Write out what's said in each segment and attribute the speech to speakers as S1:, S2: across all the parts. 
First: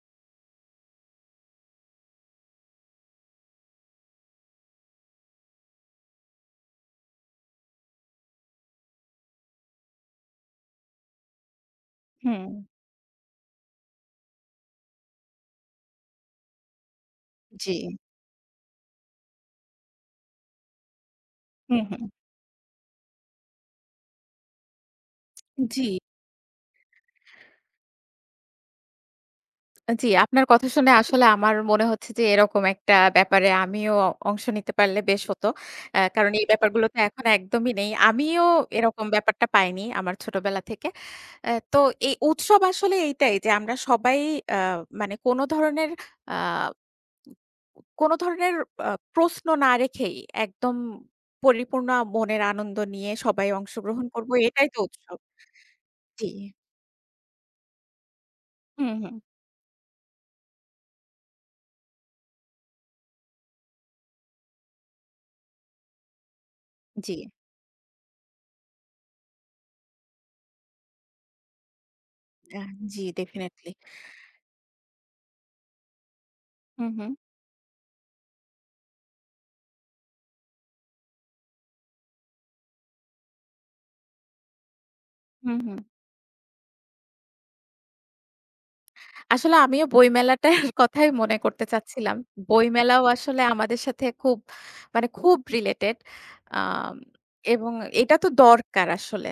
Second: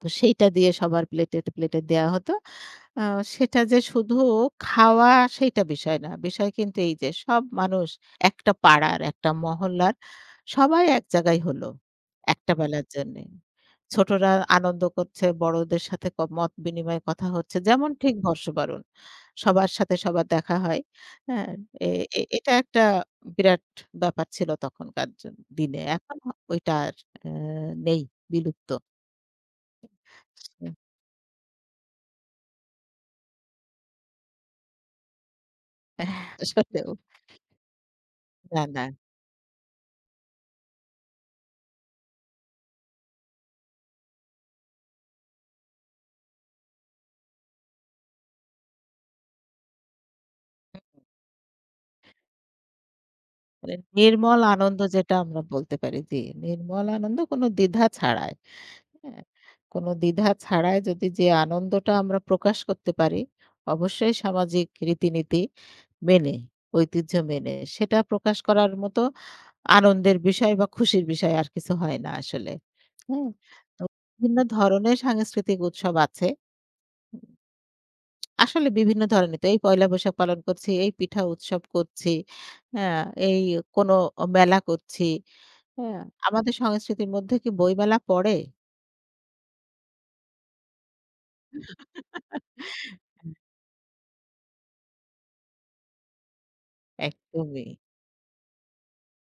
S1: তো সেইটা দিয়ে সবার প্লেটে, প্লেটে দেয়া হত। আ সেটা যে শুধু খাওয়া সেইটা বিষয় না। বিষয় কিন্তু এইযে সব মানুষ একটা পাড়ার একটা মহল্লার সবাই এক জায়গায় হল।
S2: হুম।
S1: একটা বেলার জন্যে। ছোটরা আনন্দ করছে বড়দের সাথে ক মত বিনিময়ে কথা হচ্ছে যেমন
S2: জি।
S1: ঠিক বর্ষবরণ। সবার সাথে সবার দেখা হয় হ্যাঁ?
S2: হুম,
S1: এ
S2: হুম।
S1: এটা একটা বিরাট ব্যাপার ছিল তখনকার জ দিনে।
S2: জি।
S1: এখন ঐটা আর আ নেই বিলুপ্ত।
S2: আ জি, আপনার কথা
S1: [unintelligible]
S2: শুনে আসলে আমার মনে হচ্ছে যে এরকম একটা ব্যাপারে আমিও অংশ নিতে পারলে বেশ হত। অ্যা
S1: এহ
S2: কারণ এই ব্যাপারগুলো
S1: আসলেও।
S2: তো এখন একদমই নেই। আমিও
S1: না, না।
S2: এরকম ব্যাপারটা পাইনি আমার ছোটবেলা থেকে। অ্যা তো এই উৎসব আসলে এইটাই যে আমরা সবাই অ্যা মানে কোনো ধরনের আ কোনো ধরনের আ প্রশ্ন না রেখেই একদম পরিপূর্ণ মনের আনন্দ নিয়ে সবাই
S1: এ
S2: অংশগ্রহণ করবো।
S1: নির্মল
S2: এটাই তো
S1: আনন্দ যেটা
S2: উৎসব।
S1: আমরা বলতে পারি, জি।
S2: জি।
S1: নির্মল আনন্দ কোনো দ্বিধা ছাড়াই
S2: হু, হু।
S1: হ্যাঁ? কোনো দ্বিধা ছাড়াই যদি যে আনন্দটা আমরা প্রকাশ করতে পারি অবশ্যই সামাজিক রীতিনীতি মেনে ঐতিহ্য
S2: জি।
S1: মেনে সেটা প্রকাশ করার মতো আনন্দের বিষয় বা খুশির বিষয় আর কিছু হয় না আসলে,
S2: আ জি,
S1: হু?
S2: ডেফিনিটলি।
S1: বিভিন্ন ধরনের সাংস্কৃতিক উৎসব আছে।
S2: হু, হু।
S1: আসলে বিভিন্ন ধরনের তো এই পয়লা বৈশাখ পালন করছি, এই পিঠা উৎসব করছি হ্যাঁ, এই কোনো মেলা করছি
S2: হুম, হুম।
S1: হ্যাঁ? আমাদের সংস্কৃতির মধ্যে কি বইমেলা পড়ে?
S2: আসলে আমিও বইমেলাটার কথাই মনে করতে চাচ্ছিলাম। বইমেলাও আসলে আমাদের সাথে খুব মানে খুব রিলেটেড। আ
S1: একদমই।
S2: এবং এইটা তো দরকার আসলে।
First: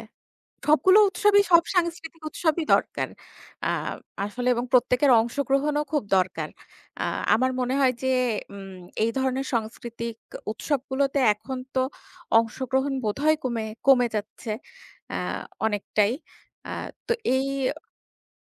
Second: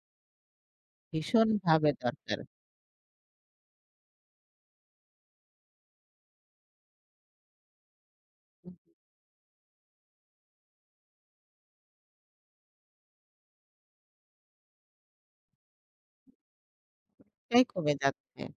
S2: সবগুলো উৎসবই
S1: ভীষণ
S2: সব
S1: ভাবে
S2: সাংস্কৃতিক
S1: দরকার।
S2: উৎসবই দরকার। আ আসলে এবং প্রত্যেকের অংশগ্রহণও খুব দরকার। আ আমার মনে হয় যে উম এই ধরনের সাংস্কৃতিক উৎসবগুলোতে এখন তো অংশগ্রহণ বোধহয় কমে কমে যাচ্ছে। অ্যা অনেকটাই। আ তো এই
S1: প্রায়ই কমে যাচ্ছে।